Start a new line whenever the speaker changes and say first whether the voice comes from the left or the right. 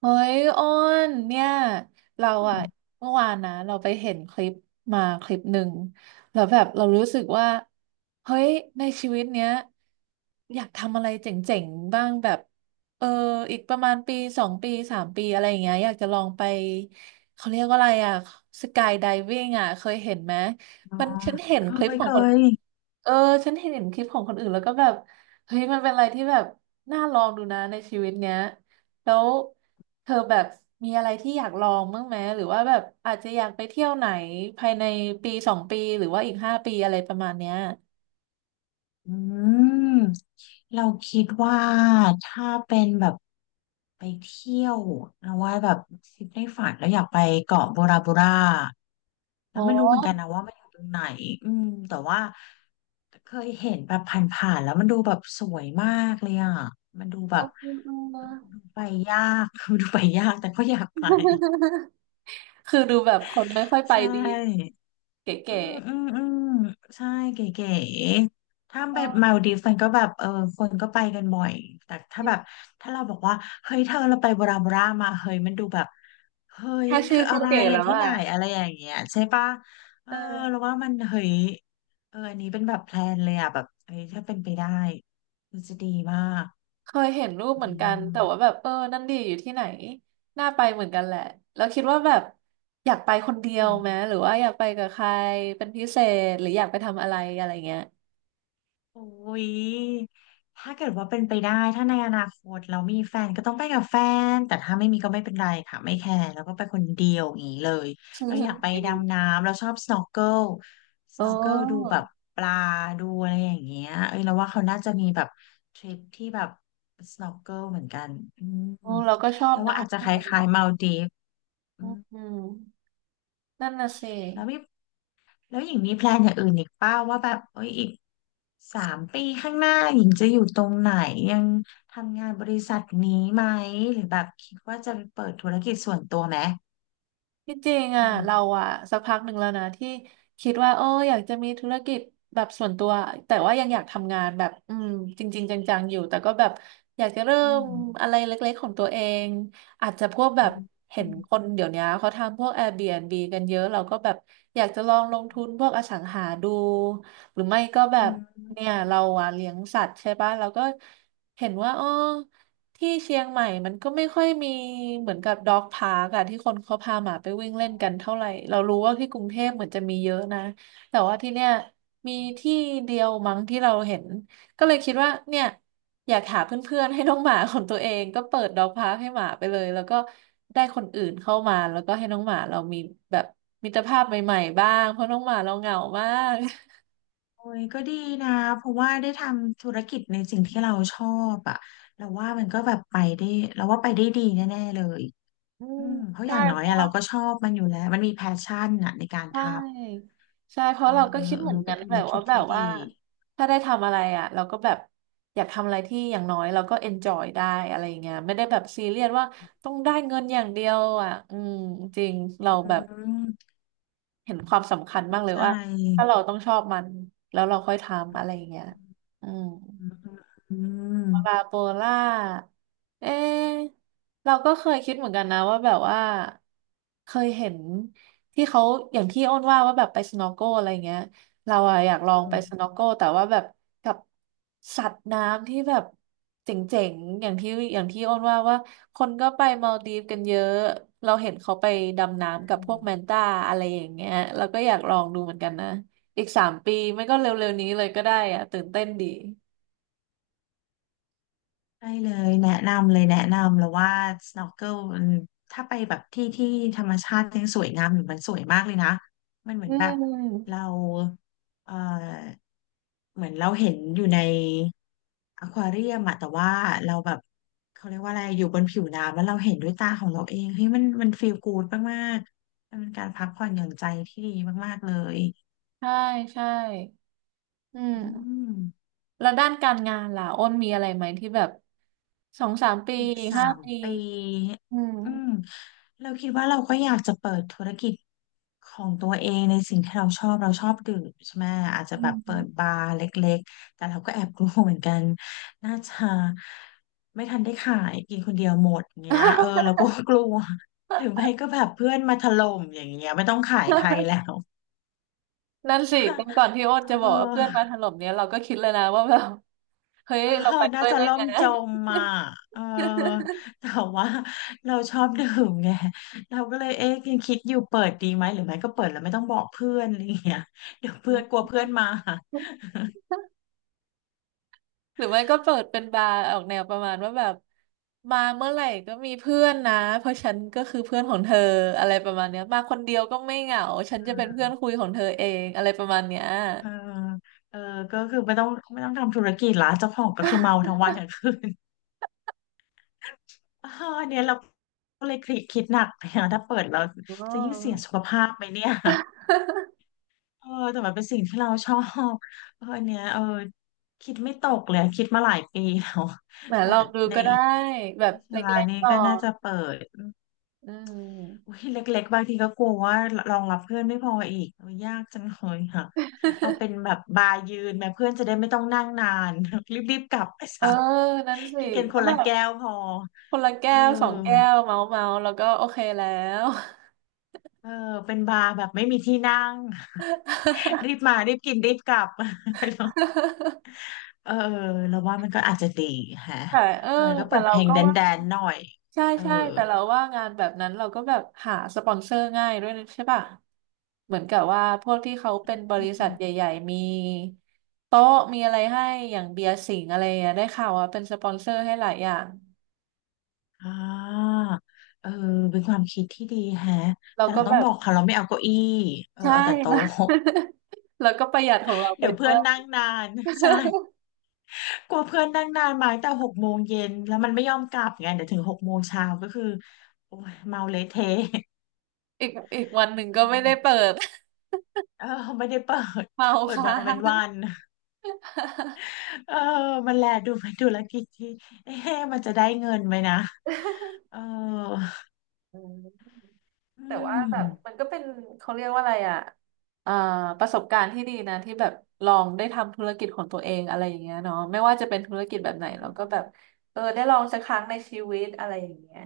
right: เฮ้ยอ้นเนี่ยเราอะเมื่อวานนะเราไปเห็นคลิปมาคลิปหนึ่งแล้วแบบเรารู้สึกว่าเฮ้ยในชีวิตเนี้ยอยากทำอะไรเจ๋งๆบ้างแบบเอออีกประมาณปีสองปีสามปีอะไรอย่างเงี้ยอยากจะลองไปเขาเรียกว่าอะไรอะสกายไดวิ่งอะเคยเห็นไหม
left: อ๋อ
right: มันฉันเห็น
left: เค
right: คลิป
left: ย
right: ขอ
left: เค
right: งคน
left: ย
right: เออฉันเห็นคลิปของคนอื่นแล้วก็แบบเฮ้ยมันเป็นอะไรที่แบบน่าลองดูนะในชีวิตเนี้ย แล้วเธอแบบมีอะไรที่อยากลองบ้างไหมหรือว่าแบบอาจจะอยากไปเที่ยวไหนภายในปีสองปีหรือว่าอีกห้าปีอะไรประมาณเนี้ย
left: อืมเราคิดว่าถ้าเป็นแบบไปเที่ยวเราว่าแบบคิดในฝันแล้วอยากไปเกาะโบราโบรา
right: โอ
left: แล้วไม่รู้เหมือน
right: ้
left: กันนะว่ามันอยู่ตรงไหนอืมแต่ว่าเคยเห็นแบบผ่านๆแล้วมันดูแบบสวยมากเลยอ่ะมันดูแบบดูไปยาก ดูไปยากแต่ก็อยากไป
right: คือดูแบบคนไม่ค่อยไป
left: ใช
right: ดี
left: ่
right: เก๋
left: อืมอืมอืมใช่เก๋ๆถ้า
right: เออ
left: ไปมาลดีฟส์มันก็แบบเออคนก็ไปกันบ่อยแต่
right: จ
left: ถ้า
right: ริ
left: แบ
right: ง
left: บ
right: ๆ
left: ถ้าเราบอกว่าเฮ้ยเธอเราไปบราบรามาเฮ้ยมันดูแบบเฮ้ย
right: แค่
left: มัน
right: ชื่อ
left: คือ
right: ก็
left: อะไร
right: เก๋แล้
left: อ่ะ
right: ว
left: ที่
right: อ่ะ
left: ไหนอะไรอย่างเงี้ยใช่ปะเอ
right: เอ
left: อเรา
right: อ
left: ว่ามันเฮ้ยเอออันนี้เป็นแบบแพลนเลยอ่ะแบบเฮ้ยถ้าเป็นไปได้มันจะดีมาก
right: เคยเห็นรูป
left: อ
right: เหมือนกันแต่
left: ื
right: ว่าแบบเออนั่นดีอยู่ที่ไหนน่าไปเหมือนกันแหละแล้วคิดว่าแบบอยากไปคนเดียวไหม
left: ม
right: หรือว่าอยากไปกับใครเป็นพิเศษหรืออยากไปทำอะไรอะไรเงี้ย
left: โอ้ยถ้าเกิดว่าเป็นไปได้ถ้าในอนาคตเรามีแฟนก็ต้องไปกับแฟน แต่ถ้าไม่มีก็ไม่เป็นไรค่ะ ไม่แคร์แล้วก็ไปคนเดียวอย่างนี้เลย เราอยากไปดำน้ำ เราชอบ snorkel
right: เ
left: snorkel ดู
right: อ
left: แบ
right: อ
left: บปลาดูอะไรอย่างเงี้ยเอ้ยเราว่าเขาน่าจะมีแบบทริปที่แบบ snorkel เหมือนกันอืม
right: เออเราก็ชอบ
left: แล้ว
right: นะ
left: ว่าอาจ
right: ที่
left: จะ
right: ท
left: ค
right: ำ
left: ล้า
right: งา
left: ย
right: น
left: ๆมาลดีฟอืม
right: อืมนั่นน่ะสิ
left: แล้วมี แล้วหญิงมีแพลนอย่างอื่นอีกเปล่าว่าแบบเอ้ยอีกสามปีข้างหน้าหญิงจะอยู่ตรงไหนยังทำงานบริษัทนี้ไหมหรือแบบคิดว่าจะเปิดธุรกิจส่วนตัวไหม
right: ที่จริง
left: อื
right: อ่ะ
left: ม
right: เราอ่ะสักพักหนึ่งแล้วนะที่คิดว่าเอออยากจะมีธุรกิจแบบส่วนตัวแต่ว่ายังอยากทำงานแบบอืมจริงๆจังๆอยู่แต่ก็แบบอยากจะเริ่
left: อื
right: ม
left: ม
right: อะไรเล็กๆของตัวเองอาจจะพวกแบ
left: อื
right: บ
left: ม
right: เห็
left: อื
right: น
left: ม
right: คนเดี๋ยวนี้เขาทำพวก Airbnb กันเยอะเราก็แบบอยากจะลองลงทุนพวกอสังหาดูหรือไม่ก็แบ
left: อื
right: บเนี่ย
left: ม
right: เราอ่ะเลี้ยงสัตว์ใช่ปะเราก็เห็นว่าเออ ที่เชียงใหม่มันก็ไม่ค่อยมีเหมือนกับด็อกพาร์กอะที่คนเขาพาหมาไปวิ่งเล่นกันเท่าไหร่เรารู้ว่าที่กรุงเทพเหมือนจะมีเยอะนะแต่ว่าที่เนี่ยมีที่เดียวมั้งที่เราเห็นก็เลยคิดว่าเนี่ยอยากหาเพื่อนๆให้น้องหมาของตัวเองก็เปิดด็อกพาร์กให้หมาไปเลยแล้วก็ได้คนอื่นเข้ามาแล้วก็ให้น้องหมาเรามีแบบมิตรภาพใหม่ๆบ้างเพราะน้องหมาเราเหงามาก
left: โอ้ยก็ดีนะเพราะว่าได้ทำธุรกิจในสิ่งที่เราชอบอ่ะเราว่ามันก็แบบไปได้เราว่าไปได้ดีแน่ๆเลย
right: อื
left: อื
right: ม
left: มเพราะอ
right: ใช่
left: ย่างน้อยอะเราก็ชอบมันอยู่แล้วมันมีแพชชั่นอะในการ
right: ใช
left: ท
right: ่ใช่เพ
left: ำเอ
right: ราะ
left: อ
right: เรา
left: เอ
right: ก็
left: อ
right: คิด
left: เอ
right: เห
left: อ
right: มือน
left: เป็
right: กั
left: น
right: น
left: ธุ
right: แบ
left: ร
right: บ
left: กิ
right: ว่า
left: จ
right: แบ
left: ที่
right: บ
left: ดี
right: ว่าถ้าได้ทำอะไรอ่ะเราก็แบบอยากทำอะไรที่อย่างน้อยเราก็เอนจอยได้อะไรอย่างเงี้ยไม่ได้แบบซีเรียสว่าต้องได้เงินอย่างเดียวอ่ะอืมจริงเราแบ
left: อื
right: บ
left: ม
right: เห็นความสำคัญมา
left: เข้า
right: กเลย
left: ใ
right: ว่าถ้า
left: จ
right: เราต้องชอบมันแล้วเราค่อยทำอะไรอย่างเงี้ยอืม
left: อืมอืม
right: ปาโปล่าเอ๊ะเราก็เคยคิดเหมือนกันนะว่าแบบว่าเคยเห็นที่เขาอย่างที่อ้นว่าว่าแบบไปสโนว์โกอะไรเงี้ยเราอะอยากล
left: เอ
right: องไป
left: อ
right: สโนว์โกแต่ว่าแบบกับสัตว์น้ำที่แบบเจ๋งๆอย่างที่อย่างที่อ้นว่าว่าคนก็ไปมาลดีฟกันเยอะเราเห็นเขาไปดำน้ำกับ
left: ใช่
right: พวกแมนต้าอะไรอย่างเงี้ยเราก็อยากลองดูเหมือนกันนะอีกสามปีไม่ก็เร็วๆนี้เลยก็ได้อะตื่นเต้นดี
left: ใช่เลยแนะนำเลยแนะนำแล้วว่า snorkel มันถ้าไปแบบที่ที่ธรรมชาติยังสวยงามอยู่มันสวยมากเลยนะ มันเหมื
right: อื
left: อนแบบเรา
right: ม
left: เออเหมือนเราเห็นอยู่ในอควาเรียมอะแต่ว่าเราแบบเขาเรียกว่าอะไรอยู่บนผิวน้ำแล้วเราเห็นด้วยตาของเราเองเฮ้ยมันมันฟีลกู๊ดมากๆมันเป็นการพักผ่อนหย่อนใจที่ดีมากๆเลย
right: ใช่ใช่อืม
left: อืม
right: แล้วด้านการงานล่ะอ้นมีอะไรไหมที่แบบสองสามปี
left: อีก
right: ห้า
left: สาม
right: ปี
left: ปี
right: อืม
left: อืม เราคิดว่าเราก็อยากจะเปิดธุรกิจของตัวเองในสิ่งที่เราชอบเราชอบดื่มใช่ไหมอาจจะ
right: อื
left: แบบเปิด
right: ม
left: บาร์เล็กๆแต่เราก็แอบกลัวเหมือนกันน่าจะไม่ทันได้ขายกินคนเดียวหมดเงี้ยเออเราก็กลัว หรือไม่ก็แบบเพื่อนมาถล่มอย่างเงี้ยไม่ต้องขายใคร แล้ว
right: นั่นสิกันก่อน ที่โอ้น
left: เอ
right: จะบอกว่าเพื่อนมาถ
left: อ
right: ล่มเนี้ยเราก็คิดเลยนะว่าแบบ เฮ้ ย
left: เออ
right: เราไป
left: น่า
right: ด้วย
left: จะ
right: ได้
left: ล่
right: ไง
left: มจมอ่ะเออ แต่ว่าเราชอบดื่มไง เราก็เลยเอ๊ะยังคิดอยู่เปิดดีไหมหรือไม่ก็เปิดแล้วไม่ต้องบอกเพื่อนอะไรอย่างเงี้ย เดี๋ยวเพื่อนกลัวเพื่อนมา
right: หรือไม่ก็เปิดเป็นบาร์ออกแนวประมาณว่าแบบมาเมื่อไหร่ก็มีเพื่อนนะเพราะฉันก็คือเพื่อนของเธออะไรประมาณเนี้ยมาคนเดียวก็ไม่เหงาฉันจะเป็นเพื่อนคุยของเธอเองอะไรประมาณเนี้ย
left: เออเออก็คือไม่ต้องทำธุรกิจละเจ้าของก็คือเมาทั้งวันทั้งคืน เออเนี่ยเราก็เลยคิดหนักเนี่ยถ้าเปิดเรา
right: อ๋
left: จะยิ่งเสีย
right: อ
left: สุขภาพไหมเนี่ย เออแต่มันเป็นสิ่งที่เราชอบเอออันเนี้ยเออคิดไม่ตกเลยคิดมาหลายปีแล้ว
right: แหม
left: แต่
right: ลองดู
left: ใน
right: ก็ได้
left: อีก
right: แบบ
left: วิ
right: เล
left: ชา
right: ็ก
left: นี้
right: ๆก่อ
left: ก็น่า
right: น
left: จะเปิด
right: อืม
left: อุ้ยเล็กๆบางทีก็กลัวว่ารองรับเพื่อนไม่พออีกโอ้ยยากจังเลยค่ะเอาเป็นแบบบาร์ยืนแม่เพื่อนจะได้ไม่ต้องนั่งนาน รีบๆกลับไป
right: เออ
left: ซะ
right: นั่นสิ
left: กินกันค
right: ก็
left: น
right: แบ
left: ละ
right: บ
left: แก้วพอ
right: คนละแก้
left: เออ
right: วสองแก้วเมาเมาแล้วก็โอเคแล้ว
left: เออเป็นบาร์แบบไม่มีที่นั่ง รีบมารีบกินรีบกลับ ไป เออเราว่ามันก็อาจจะดีฮะ
right: แต่เออ
left: เออก็
right: แต่
left: เปิด
right: เรา
left: เพลง
right: ก็
left: แดน
right: ว่า
left: แดนหน่อย
right: ใช่
left: เออ
right: ใช่แต่เราว่างานแบบนั้นเราก็แบบหาสปอนเซอร์ง่ายด้วยนะใช่ป่ะเหมือนกับว่าพวกที่เขาเป็นบ
left: อื
right: ริษัท
left: ม
right: ใหญ่ๆมีโต๊ะมีอะไรให้อย่างเบียร์สิงห์อะไรอ่ะได้ข่าวว่าเป็นสปอนเซอร์ให้หลายอย่าง
left: อ่าเออเป็นความคิดที่ดีแฮะ
right: เรา
left: แต่
right: ก็
left: เราต้
right: แบ
left: องบ
right: บ
left: อกเขาเราไม่เอาเก้าอี้เออ
right: ใช่
left: เอาแต่
right: มา
left: โต๊ะ
right: แล้วก็ประหยัดของเรา ไป
left: เดี๋ยว
right: ด้
left: เพื่อ
right: ว
left: น
right: ย
left: นั่งนาน ใช่ กลัวเพื่อนนั่งนานมาตั้งแต่หกโมงเย็นแล้วมันไม่ยอมกลับไงเดี๋ยวถึงหกโมงเช้าก็คือโอ้ยเมาเละเทะ
right: อีกอีกวัน หนึ่ง
left: เ
right: ก็ไม่ได้
left: ออ
right: เปิด
left: เออไม่ได้เปิด
right: เมา
left: เปิด
right: ค้า
left: วันเว้นวั
right: ง
left: น เออมันแลดูเป็นธุรกิจที่เอ๊ะมันจะได้เงินไหมนะเออ
right: อืม
left: อื
right: แต่ว่า
left: ม
right: แบบมันก็เป็นเขาเรียกว่าอะไรอ่ะอ่าประสบการณ์ที่ดีนะที่แบบลองได้ทำธุรกิจของตัวเองอะไรอย่างเงี้ยเนาะไม่ว่าจะเป็นธุรกิจแบบไหนเราก็แบบเออได้ลองสักครั้งในชีวิตอะไรอย่างเงี้ย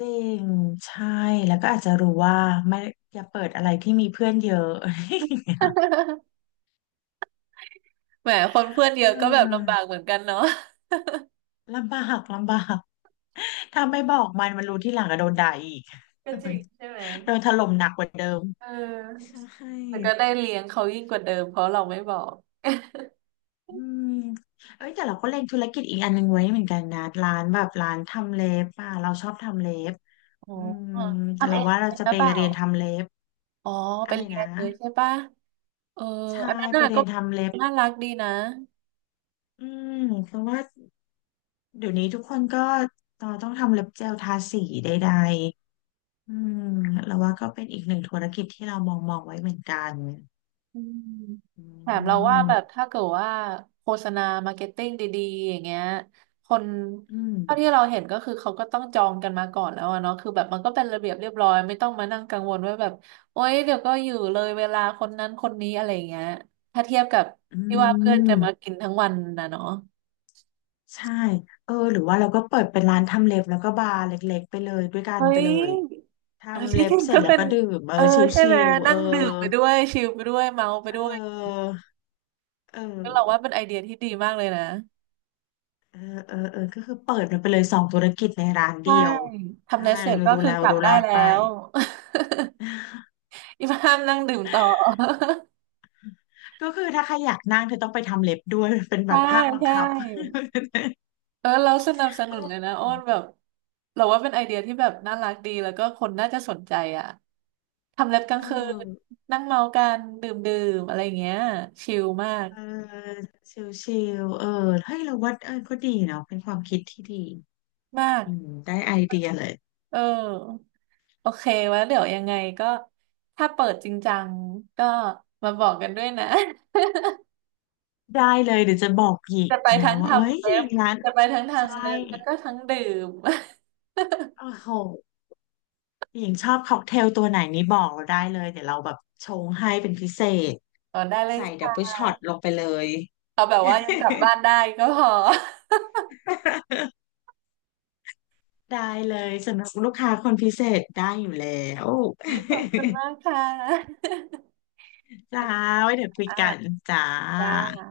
left: จริงใช่แล้วก็อาจจะรู้ว่าไม่อย่าเปิดอะไรที่มีเพื่อนเยอะ
right: แหมคนเพื่อนเยอะก็แบบลำบา
left: เออ
right: กเหมือนกันเนาะ
left: ลำบากลำบากถ้าไม่บอกมันมันรู้ที่หลังก็โดนด่าอีก
right: ก็จริงใช่ไหม
left: โดนถล่มหนักกว่าเดิม
right: เอ
left: ใช
right: อ
left: ่
right: แต่ก็ได้เลี้ยงเขายิ่งกว่าเดิมเพราะเราไม่บอก
left: อืมเอ้ยแต่เราก็เล็งธุรกิจอีกอันหนึงไว้เหมือนกันนะร้านแบบร้านทำเล็บอ่ะเราชอบทำเล็บ
right: อ๋อ
left: อืม
right: ทำ
left: เรา
right: เอง
left: ว่าเรา
right: เป็น
left: จะ
right: หรื
left: ไป
right: อเปล่า
left: เรียนทำเล็บ
right: อ๋อเป็
left: อะ
right: น
left: ไร
right: เรีย
left: นะ
right: นเลยใช่ปะเออ
left: ใช่
right: อันนั้น
left: ไป
right: น่ะ
left: เรี
right: ก็
left: ยนทำเล็บ
right: น่ารักดีนะ
left: อืมเพราะว่าเดี๋ยวนี้ทุกคนก็ตอต้องทำเล็บเจลทาสีใดๆอืมเราว่าก็เป็นอีกหนึ่งธุรกิจที่เรามองไว้เหมือนกัน
right: อืม
left: อื
right: แถมเราว่า
left: ม
right: แบบถ้าเกิดว่าโฆษณามาร์เก็ตติ้งดีๆอย่างเงี้ยคน
left: อืม
right: เท่าที่เราเห็นก็คือเขาก็ต้องจองกันมาก่อนแล้วอะเนาะคือแบบมันก็เป็นระเบียบเรียบร้อยไม่ต้องมานั่งกังวลว่าแบบโอ๊ยเดี๋ยวก็อยู่เลยเวลาคนนั้นคนนี้อะไรอย่างเงี้ยถ้าเทียบกับ
left: อื
right: ที่ว่าเพื่อนจะมากิ
left: ม
right: นทั้งวันนะเนาะ
left: ใช่เออหรือว่าเราก็เปิดเป็นร้านทำเล็บแล้วก็บาร์เล็กๆไปเลยด้วยกัน
right: เฮ้
left: ไป
right: ย
left: เลย
right: เออ
left: ทำ
right: ที่
left: เล็
right: จ
left: บ
right: ริง
left: เสร็จ
right: ก็
left: แล้ว
right: เป็น
left: ก็ดื่มเออ
right: เออใช่
left: ชิ
right: ไหม
left: ลๆเอ
right: นั่
left: อ
right: งดื่มไปด้วยชิลไปด้วยเมาไป
left: เ
right: ด้วย
left: ออเอ
right: ก็เราว่า
left: อ
right: เป็นไอเดียที่ดีมากเลยนะ
left: เออเออเออก็คือเปิดมันไปเลยสองธุรกิจในร้าน
right: ใช่
left: เดียว
right: ทำ
left: ถ้า
right: เลส
left: มั
right: เส
left: น
right: ร็จก็
left: รู้
right: คือ
left: แล้ว
right: กลับ
left: รู้ร
right: ได้
left: อด
right: แล้
left: ไป
right: ว อีพามนั่งดื่มต่อ
left: ก็คือถ้าใครอยากนั่งเธอต้องไปทำเล็บด้วยเป็น แบ
right: ใช่
left: บภาคบัง
right: ใช่
left: คับ
right: เออเราสนับสนุนเลยนะอ้อนแบบเราว่าเป็นไอเดียที่แบบน่ารักดีแล้วก็คนน่าจะสนใจอ่ะทำเล็บกลา
left: เอ
right: ง
left: อ
right: คืนนั่งเมากันดื่มดื่มอะไรอย่างเงี้ยชิลมาก
left: เออเออชิลๆเออเฮ้ยเราว่าเออก็ดีเนาะเป็นความคิดที่ดี
right: มาก
left: อืมได้ไอเดียเลย
right: เออโอเคไว่าเดี๋ยวยังไงก็ถ้าเปิดจริงจังก็มาบอกกันด้วยนะ
left: ได้เลยเดี๋ยวจะบอกหญิง
right: จะไป
left: นะ
right: ทั้ง
left: ว่าเอ้ย
right: ทำ
left: ห
right: เล็
left: ญิ
right: บ
left: งร้าน
right: จะไปทั้ง
left: ใช่
right: ทำเล็บแล้วก็ทั้งดื่ม
left: โอ้โหหญิงชอบค็อกเทลตัวไหนนี่บอกเราได้เลยเดี๋ยวเราแบบชงให้เป็นพิเศษ
right: อ๋อได้เลย
left: ใส่ดับเบิล
right: ค่ะ
left: ช็อตลงไปเลย
right: เอาแบบว่ายังกลับบ้านได้ก็พอ
left: ได้เลยสำหรับลูกค้าคนพิเศษได้อยู่แล้ว
right: นี่ขอบคุณมากค่ะ
left: จ้าไว้เดี๋ยว คุย
right: อ่า
left: กันจ้า
right: จ้า